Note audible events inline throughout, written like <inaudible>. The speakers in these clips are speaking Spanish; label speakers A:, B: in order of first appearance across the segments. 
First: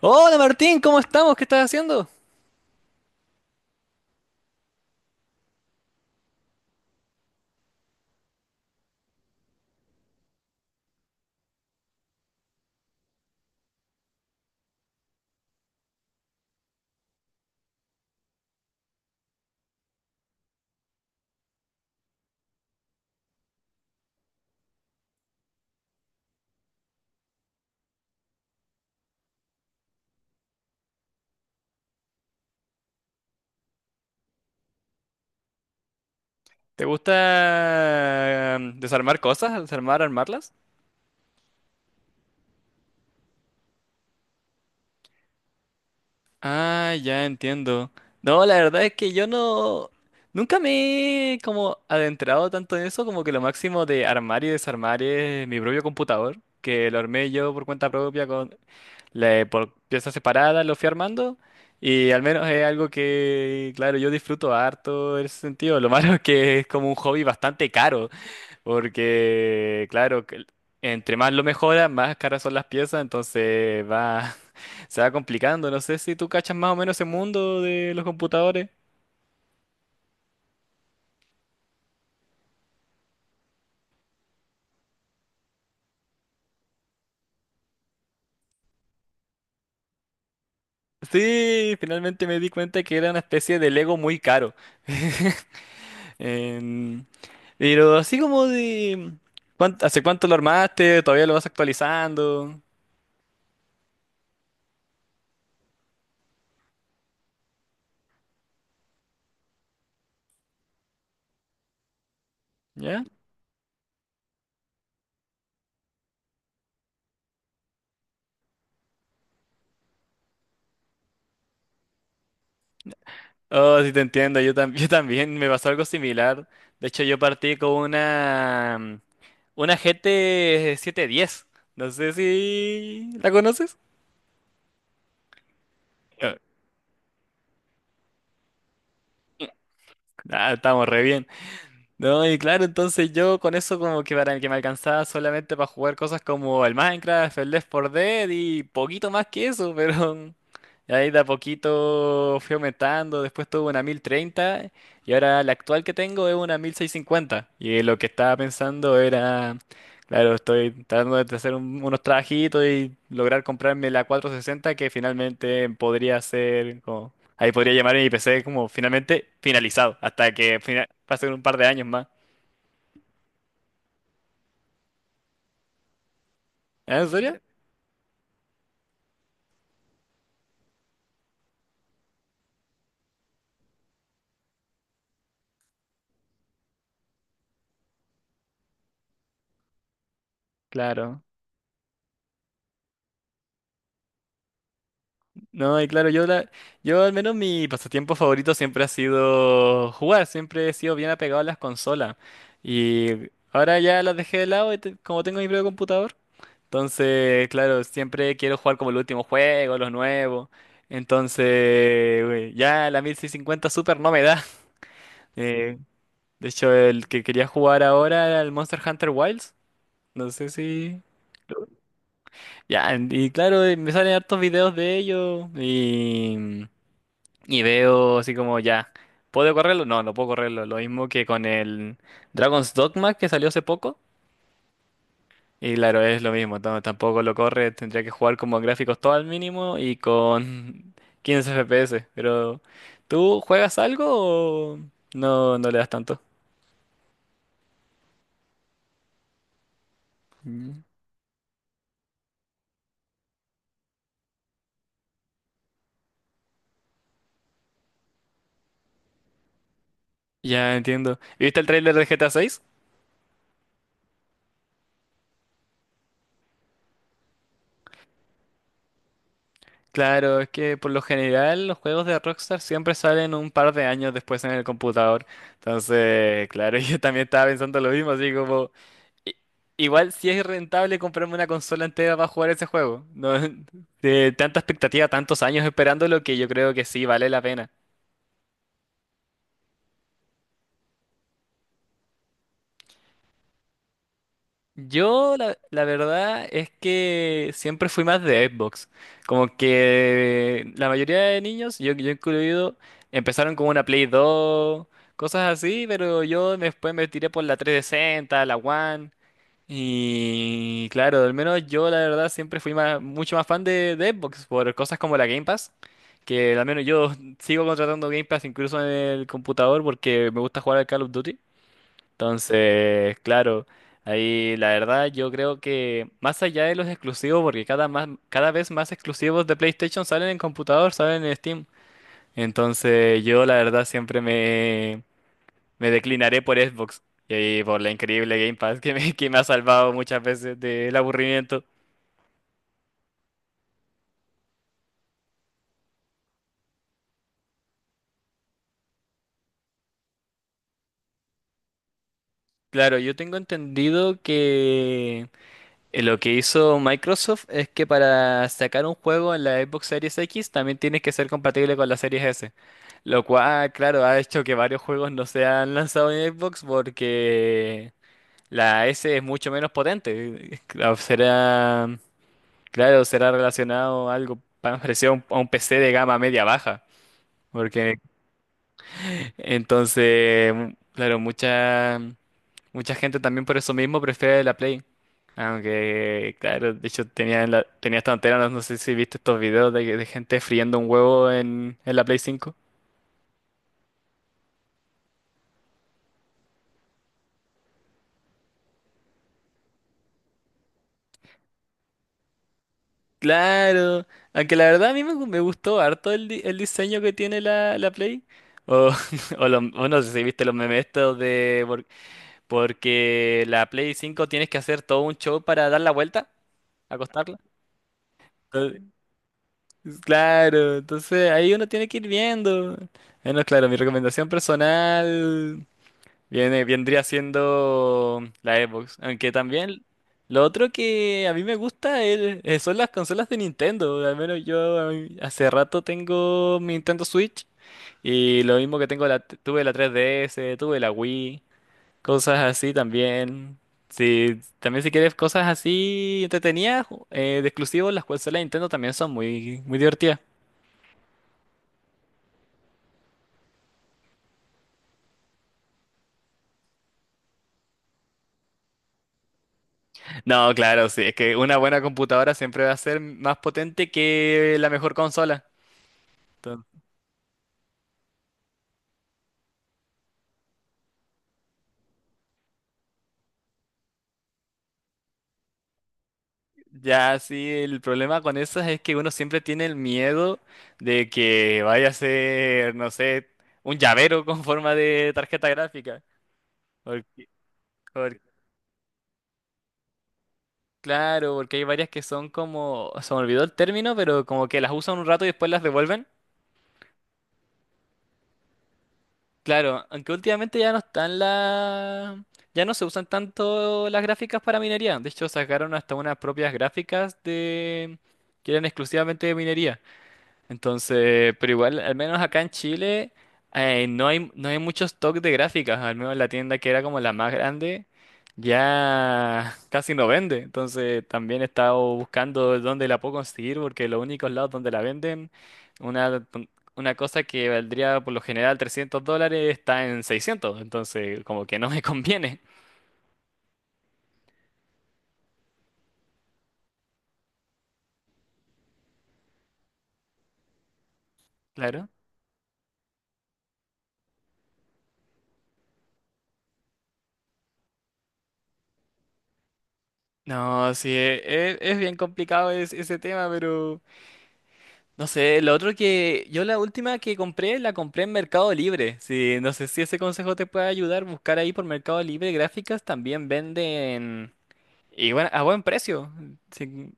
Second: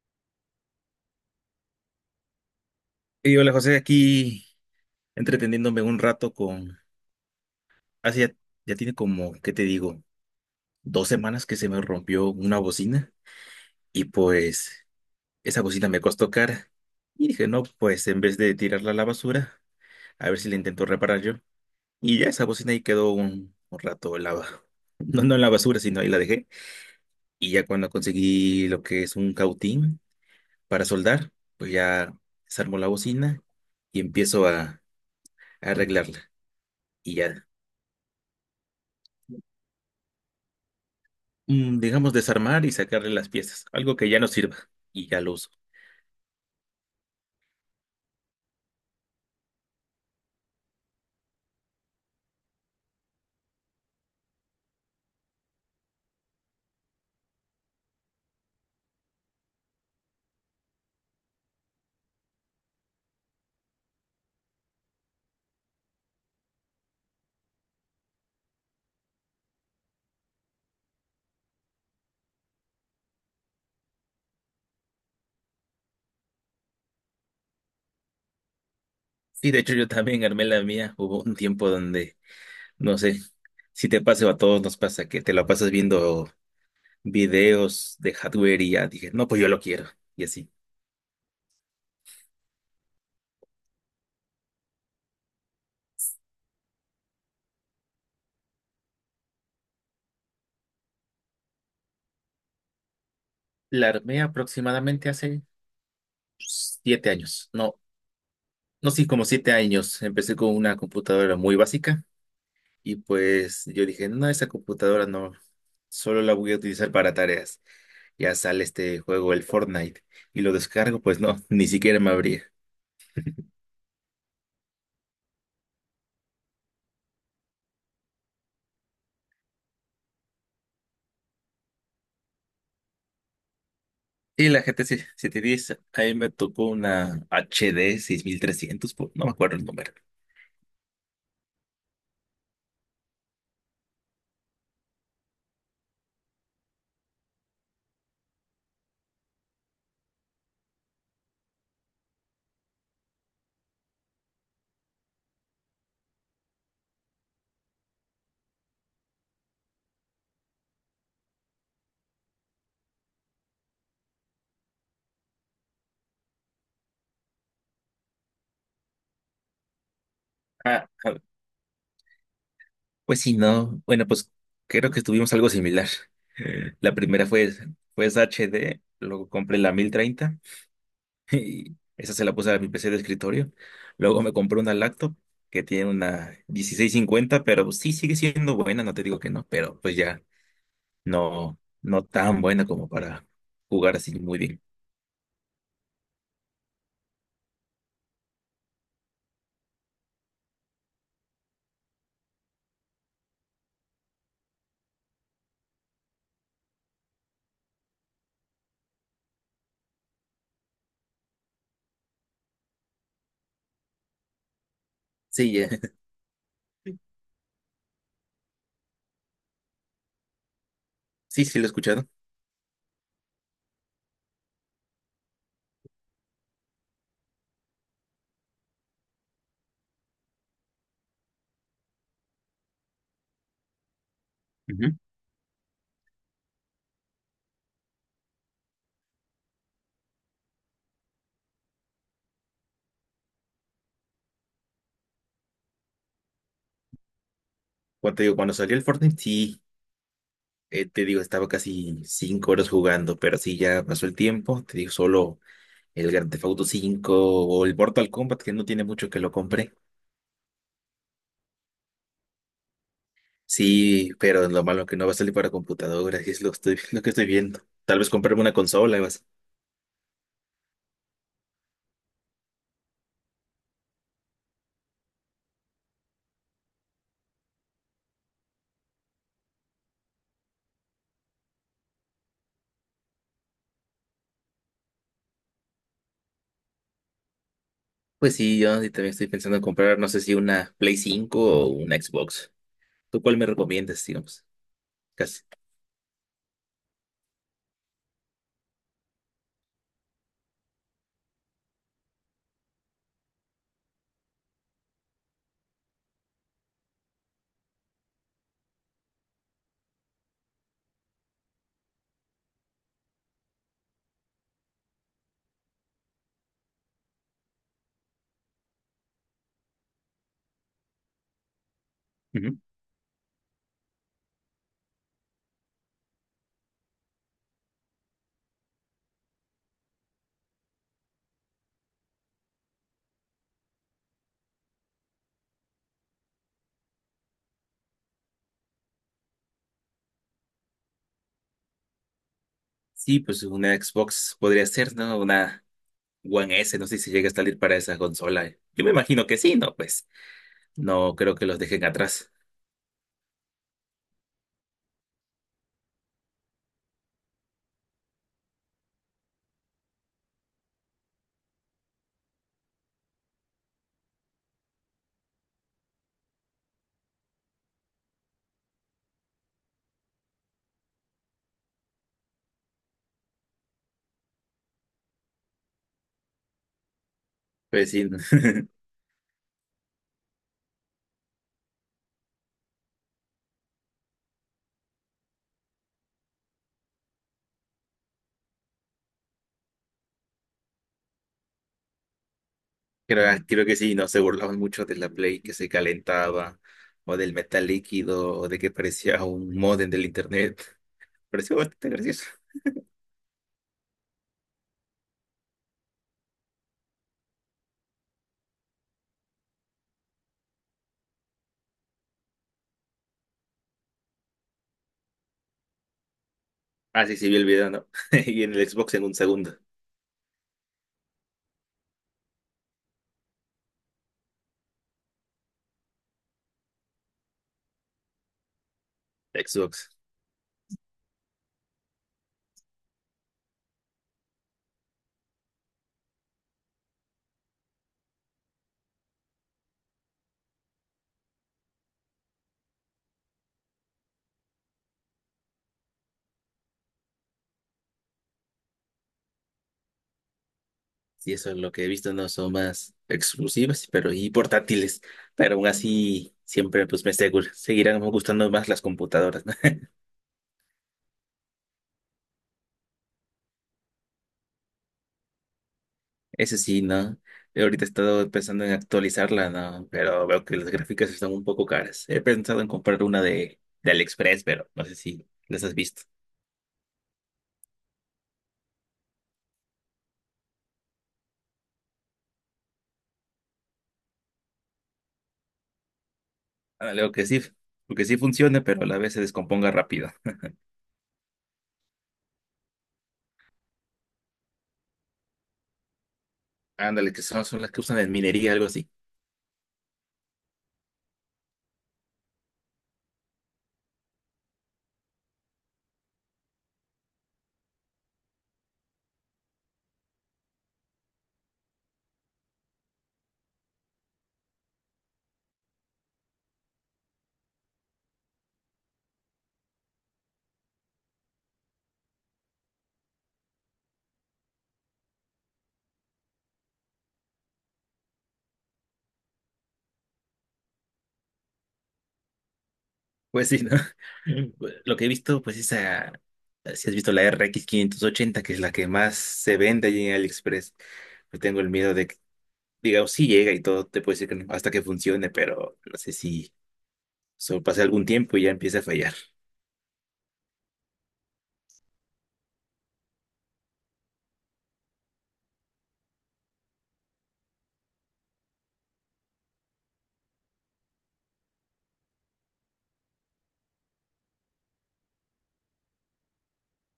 A: Hola Martín, ¿cómo estamos? ¿Qué estás haciendo?
B: Y hola José, aquí entreteniéndome un rato con... Hace ya, ya tiene como, ¿qué te digo? Dos semanas que se me rompió una bocina, y pues esa bocina me costó cara. Y dije, no, pues en vez de tirarla a la basura, a ver si la intento reparar yo. Y ya esa bocina ahí quedó un rato en la... <laughs> ba- No, no en la basura, sino ahí la dejé. Y ya cuando conseguí lo que es un cautín para soldar, pues ya desarmo la bocina y empiezo a arreglarla.
A: ¿Te
B: Y ya.
A: gusta desarmar cosas? ¿Desarmar, armarlas?
B: Digamos, desarmar y sacarle las piezas, algo que ya no sirva, y ya lo uso.
A: Ah, ya entiendo. No, la verdad es que yo no. Nunca me he como adentrado tanto en eso, como que lo máximo de armar y desarmar es mi propio computador, que lo armé yo por cuenta propia con por piezas separadas, lo fui armando, y al menos es algo que, claro, yo disfruto harto en ese sentido. Lo <laughs> malo es que es como un hobby bastante caro. Porque, claro, que entre más lo mejora, más caras son las piezas, entonces va, <laughs> se va complicando. No sé si tú cachas más o menos ese mundo de los computadores.
B: Sí, de hecho yo también armé la mía. Hubo un tiempo donde, no sé, si te pasa o a todos nos pasa que te la pasas viendo videos de hardware y ya dije, no, pues yo lo quiero y así.
A: Sí, finalmente me di cuenta que era una especie de Lego muy caro. <laughs> Em, pero así como de. ¿Hace cuánto lo armaste? ¿Todavía lo vas actualizando?
B: La armé aproximadamente hace siete años, no, no, sí, como siete años. Empecé con una computadora muy básica y
A: ¿Ya?
B: pues yo dije, no, esa computadora no, solo la voy a utilizar para tareas. Ya sale este juego, el Fortnite, y lo descargo, pues no, <laughs> ni siquiera me abría.
A: Oh, sí te entiendo, <laughs> yo también me pasó algo similar. De hecho, yo partí con una GT 710. No sé si la conoces.
B: Y la GT 710, ahí me
A: Eh,
B: tocó una HD 6300, po- no me acuerdo el número.
A: Ah, estamos re bien. No, y claro, entonces yo con eso como que para el que me alcanzaba solamente para jugar cosas como el Minecraft, el Left 4 Dead y poquito más que eso, pero <laughs> ahí de a poquito fui aumentando, después tuve una 1030 y ahora la actual que tengo es una 1650. Y lo que estaba pensando era, claro, estoy tratando de hacer unos trabajitos y lograr comprarme la 460, que finalmente podría ser como. Ahí podría llamar a mi PC como finalmente finalizado, hasta que
B: Ah, ah,
A: pasen un par de años más.
B: pues sí, no. Bueno, pues creo que tuvimos algo similar. <laughs> La
A: Ah, ¿en
B: primera
A: serio?
B: fue, fue esa HD, luego compré la 1030. <laughs> Y esa se la puse a mi PC de escritorio. Luego me compré una laptop que tiene una 1650, pero sí sigue siendo buena, no te digo que no, pero pues ya
A: Claro.
B: no, no tan buena como para jugar así muy bien.
A: No, y claro, yo al menos mi pasatiempo favorito siempre ha sido jugar, siempre he sido bien apegado a las consolas. Y ahora ya las dejé de lado, como tengo mi propio computador. Entonces, claro, siempre quiero jugar como el último juego, los nuevos. Entonces, güey, ya la 1650 Super no me da. <laughs>
B: Sí,
A: Eh,
B: <laughs>
A: de hecho, el que quería jugar ahora era el Monster Hunter Wilds. No sé si.
B: sí, sí lo he escuchado.
A: Ya, y claro, me salen hartos videos de ellos y veo así como ya, ¿puedo correrlo? No, no puedo correrlo. Lo mismo que con el Dragon's Dogma que salió hace poco.
B: Ujú.
A: Y claro, es lo mismo, tampoco lo corre, tendría que jugar como a gráficos todo al mínimo y con <laughs> 15 FPS. Pero, ¿tú juegas algo o no, no le das tanto?
B: Cuando te digo, cuando salió el Fortnite, sí,
A: Mm.
B: te digo, estaba casi cinco horas jugando, pero sí ya pasó el tiempo, te digo, solo el Grand Theft Auto 5 o el Mortal Kombat, que no tiene mucho que lo compré.
A: Ya entiendo. ¿Viste el tráiler de GTA VI?
B: Sí, pero lo malo que no va a salir para computadora, y es lo, estoy, <laughs> lo que estoy viendo. Tal vez comprarme una consola y más.
A: Claro, es que por lo general los juegos de Rockstar siempre salen un par de años después en el computador. Entonces, claro, <laughs> yo también estaba pensando lo mismo, así como, i- igual si es rentable comprarme una consola entera para jugar ese juego. No, <laughs> de tanta expectativa, tantos años esperándolo, que yo creo que sí vale la pena.
B: Pues sí, yo sí también estoy pensando en comprar, no sé si una Play cinco o una Xbox. ¿Tú cuál me recomiendas, digamos?
A: Yo
B: Casi.
A: la verdad es que siempre fui más de Xbox. Como que la mayoría de niños, yo incluido, empezaron con una Play 2, cosas así, pero yo después me tiré por la 360, la One. Y claro, al menos yo la verdad siempre fui mucho más fan de Xbox, por cosas como la Game Pass, que al menos yo <laughs> sigo contratando Game Pass incluso en el computador, porque me gusta jugar al Call of Duty.
B: Ujú.
A: Entonces, claro, ahí la verdad yo creo que más allá de los exclusivos, porque cada vez más exclusivos de PlayStation salen en computador, salen en Steam. Entonces, yo la verdad siempre me declinaré por Xbox y por la increíble Game Pass que me ha salvado muchas veces del aburrimiento.
B: Sí, pues una Xbox podría ser, ¿no? Una One S, no sé si llega a salir para esa consola. Yo me imagino que sí, ¿no? Pues no creo que los dejen atrás.
A: Claro, yo tengo entendido que lo que hizo Microsoft es que para sacar un juego en la Xbox Series X también tienes que ser compatible con la Series S. Lo cual, claro, ha hecho que varios juegos no se han lanzado en Xbox, porque la S es mucho menos potente. <laughs> Claro, será relacionado a algo parecido a un, PC de gama media baja.
B: Pues
A: Porque
B: sí. <laughs>
A: entonces, claro, mucha, mucha gente también por eso mismo prefiere la Play. Aunque, claro, de hecho tenía, tenía esta antena, no, no sé si viste estos videos de gente friendo un huevo en la Play 5.
B: Creo, ah, creo que sí, no se burlaban mucho de la Play que se calentaba, o del metal líquido, o de que parecía un modem del internet. Pareció bastante gracioso.
A: Claro, aunque la verdad a mí me gustó harto el diseño que tiene la Play. O, <laughs> o no sé si viste los memes estos de. Por- porque la Play 5 tienes que hacer todo un show para dar la vuelta,
B: Ah, sí, sí, vi
A: acostarla.
B: el video, ¿no? <laughs> Y en el Xbox en un segundo.
A: Claro, entonces ahí uno tiene que ir viendo. Bueno, claro, mi recomendación personal vendría siendo la Xbox. Aunque también
B: Xbox.
A: lo otro que a mí me gusta son las consolas de Nintendo. Al menos yo hace rato tengo mi Nintendo Switch, y lo mismo que tuve la 3DS, tuve la Wii, cosas así también. Sí, también si quieres cosas así entretenidas, de exclusivos, las consolas de Nintendo también son muy, muy divertidas.
B: Sí, eso es lo que he visto, no son más exclusivas, pero y portátiles. Pero aún así, siempre pues me seguro, seguirán gustando más las computadoras, ¿no?
A: No, claro, sí, es que una buena computadora siempre va a ser más potente que la mejor consola.
B: Eso
A: Entonces,
B: sí, ¿no? Yo ahorita he estado pensando en actualizarla, ¿no? Pero veo que las gráficas están un poco caras. He pensado en comprar una de AliExpress, pero no sé si las has visto.
A: ya sí, el problema con esas es que uno siempre tiene el miedo de que vaya a ser, no sé, un llavero con forma de tarjeta gráfica.
B: Ándale,
A: Por-
B: o que sí, porque sí
A: por-
B: funcione, pero a la vez se descomponga rápido.
A: claro, porque hay varias que son como, se me olvidó el término, pero como que las usan un rato y después las devuelven.
B: Ándale, que son, son las que usan en minería, algo así.
A: Claro, aunque últimamente ya no están la. Ya no se usan tanto las gráficas para minería. De hecho, sacaron hasta unas propias gráficas de, que eran exclusivamente de minería. Entonces, pero igual, al menos acá en Chile, no hay, no hay mucho stock de gráficas, al menos la tienda que era como la más grande, ya <laughs> casi no vende. Entonces, también he estado buscando dónde la puedo conseguir, porque los únicos lados donde la venden, una, una cosa que valdría por lo general $300, está en 600. Entonces como que no me <laughs> conviene,
B: Pues sí, ¿no? <laughs> Lo que he visto, pues esa, si has visto la RX 580, que es la que más se vende allí en AliExpress. Yo tengo el
A: claro.
B: miedo de que, digamos, sí llega y todo, te puede decir que no, hasta que funcione, pero no sé si solo pasé algún tiempo y ya empieza a fallar. <laughs>
A: No, sí, es, bien complicado ese tema, pero. No sé, lo otro que yo la última que compré, la compré en Mercado Libre. Sí, no sé si ese consejo te puede ayudar, buscar ahí por Mercado Libre, gráficas también venden, y bueno, a buen precio. Sí,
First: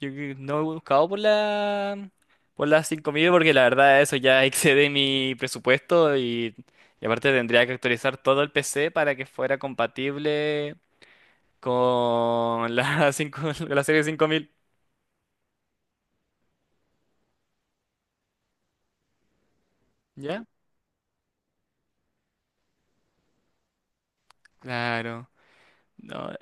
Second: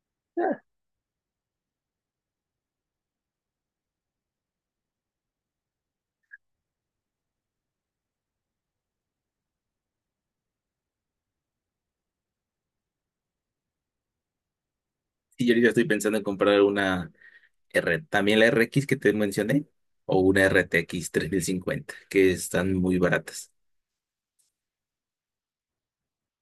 A: yo que no he buscado por las 5000, porque la verdad eso ya <laughs> excede mi presupuesto, y aparte tendría que actualizar todo el PC para que fuera compatible con la <laughs> 5, la serie 5000.
B: Y yo ahorita estoy pensando en comprar una R, también la RX que te mencioné, o una
A: ¿Ya?
B: RTX 3050 que están muy baratas.
A: Claro. No.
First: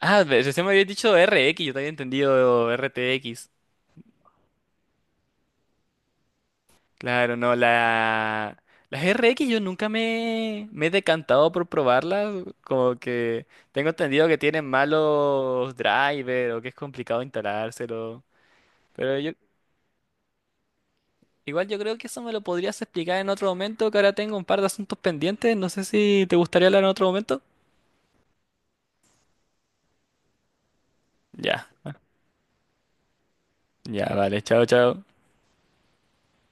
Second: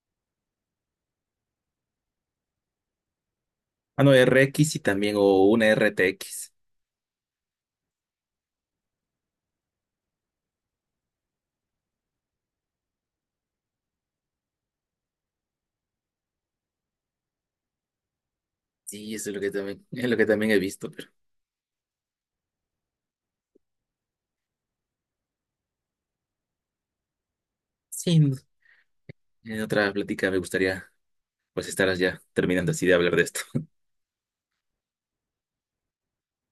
A: Ah, recién me había dicho RX, yo te había entendido RTX.
B: Ah, no, RX y también, o una r t x.
A: Claro, no, la. Las RX yo nunca me he decantado por probarlas, como que tengo entendido que tienen malos drivers o que es complicado instalárselo.
B: Sí,
A: Pero
B: eso
A: yo,
B: es lo que también, es lo que también he visto, pero
A: igual yo creo que eso me lo podrías explicar en otro momento, que ahora tengo un par de asuntos pendientes, no sé si te gustaría hablar en otro momento.
B: sí, en otra plática me gustaría
A: Ya,
B: pues estar ya terminando así de hablar de esto.
A: ya, vale, chao, chao.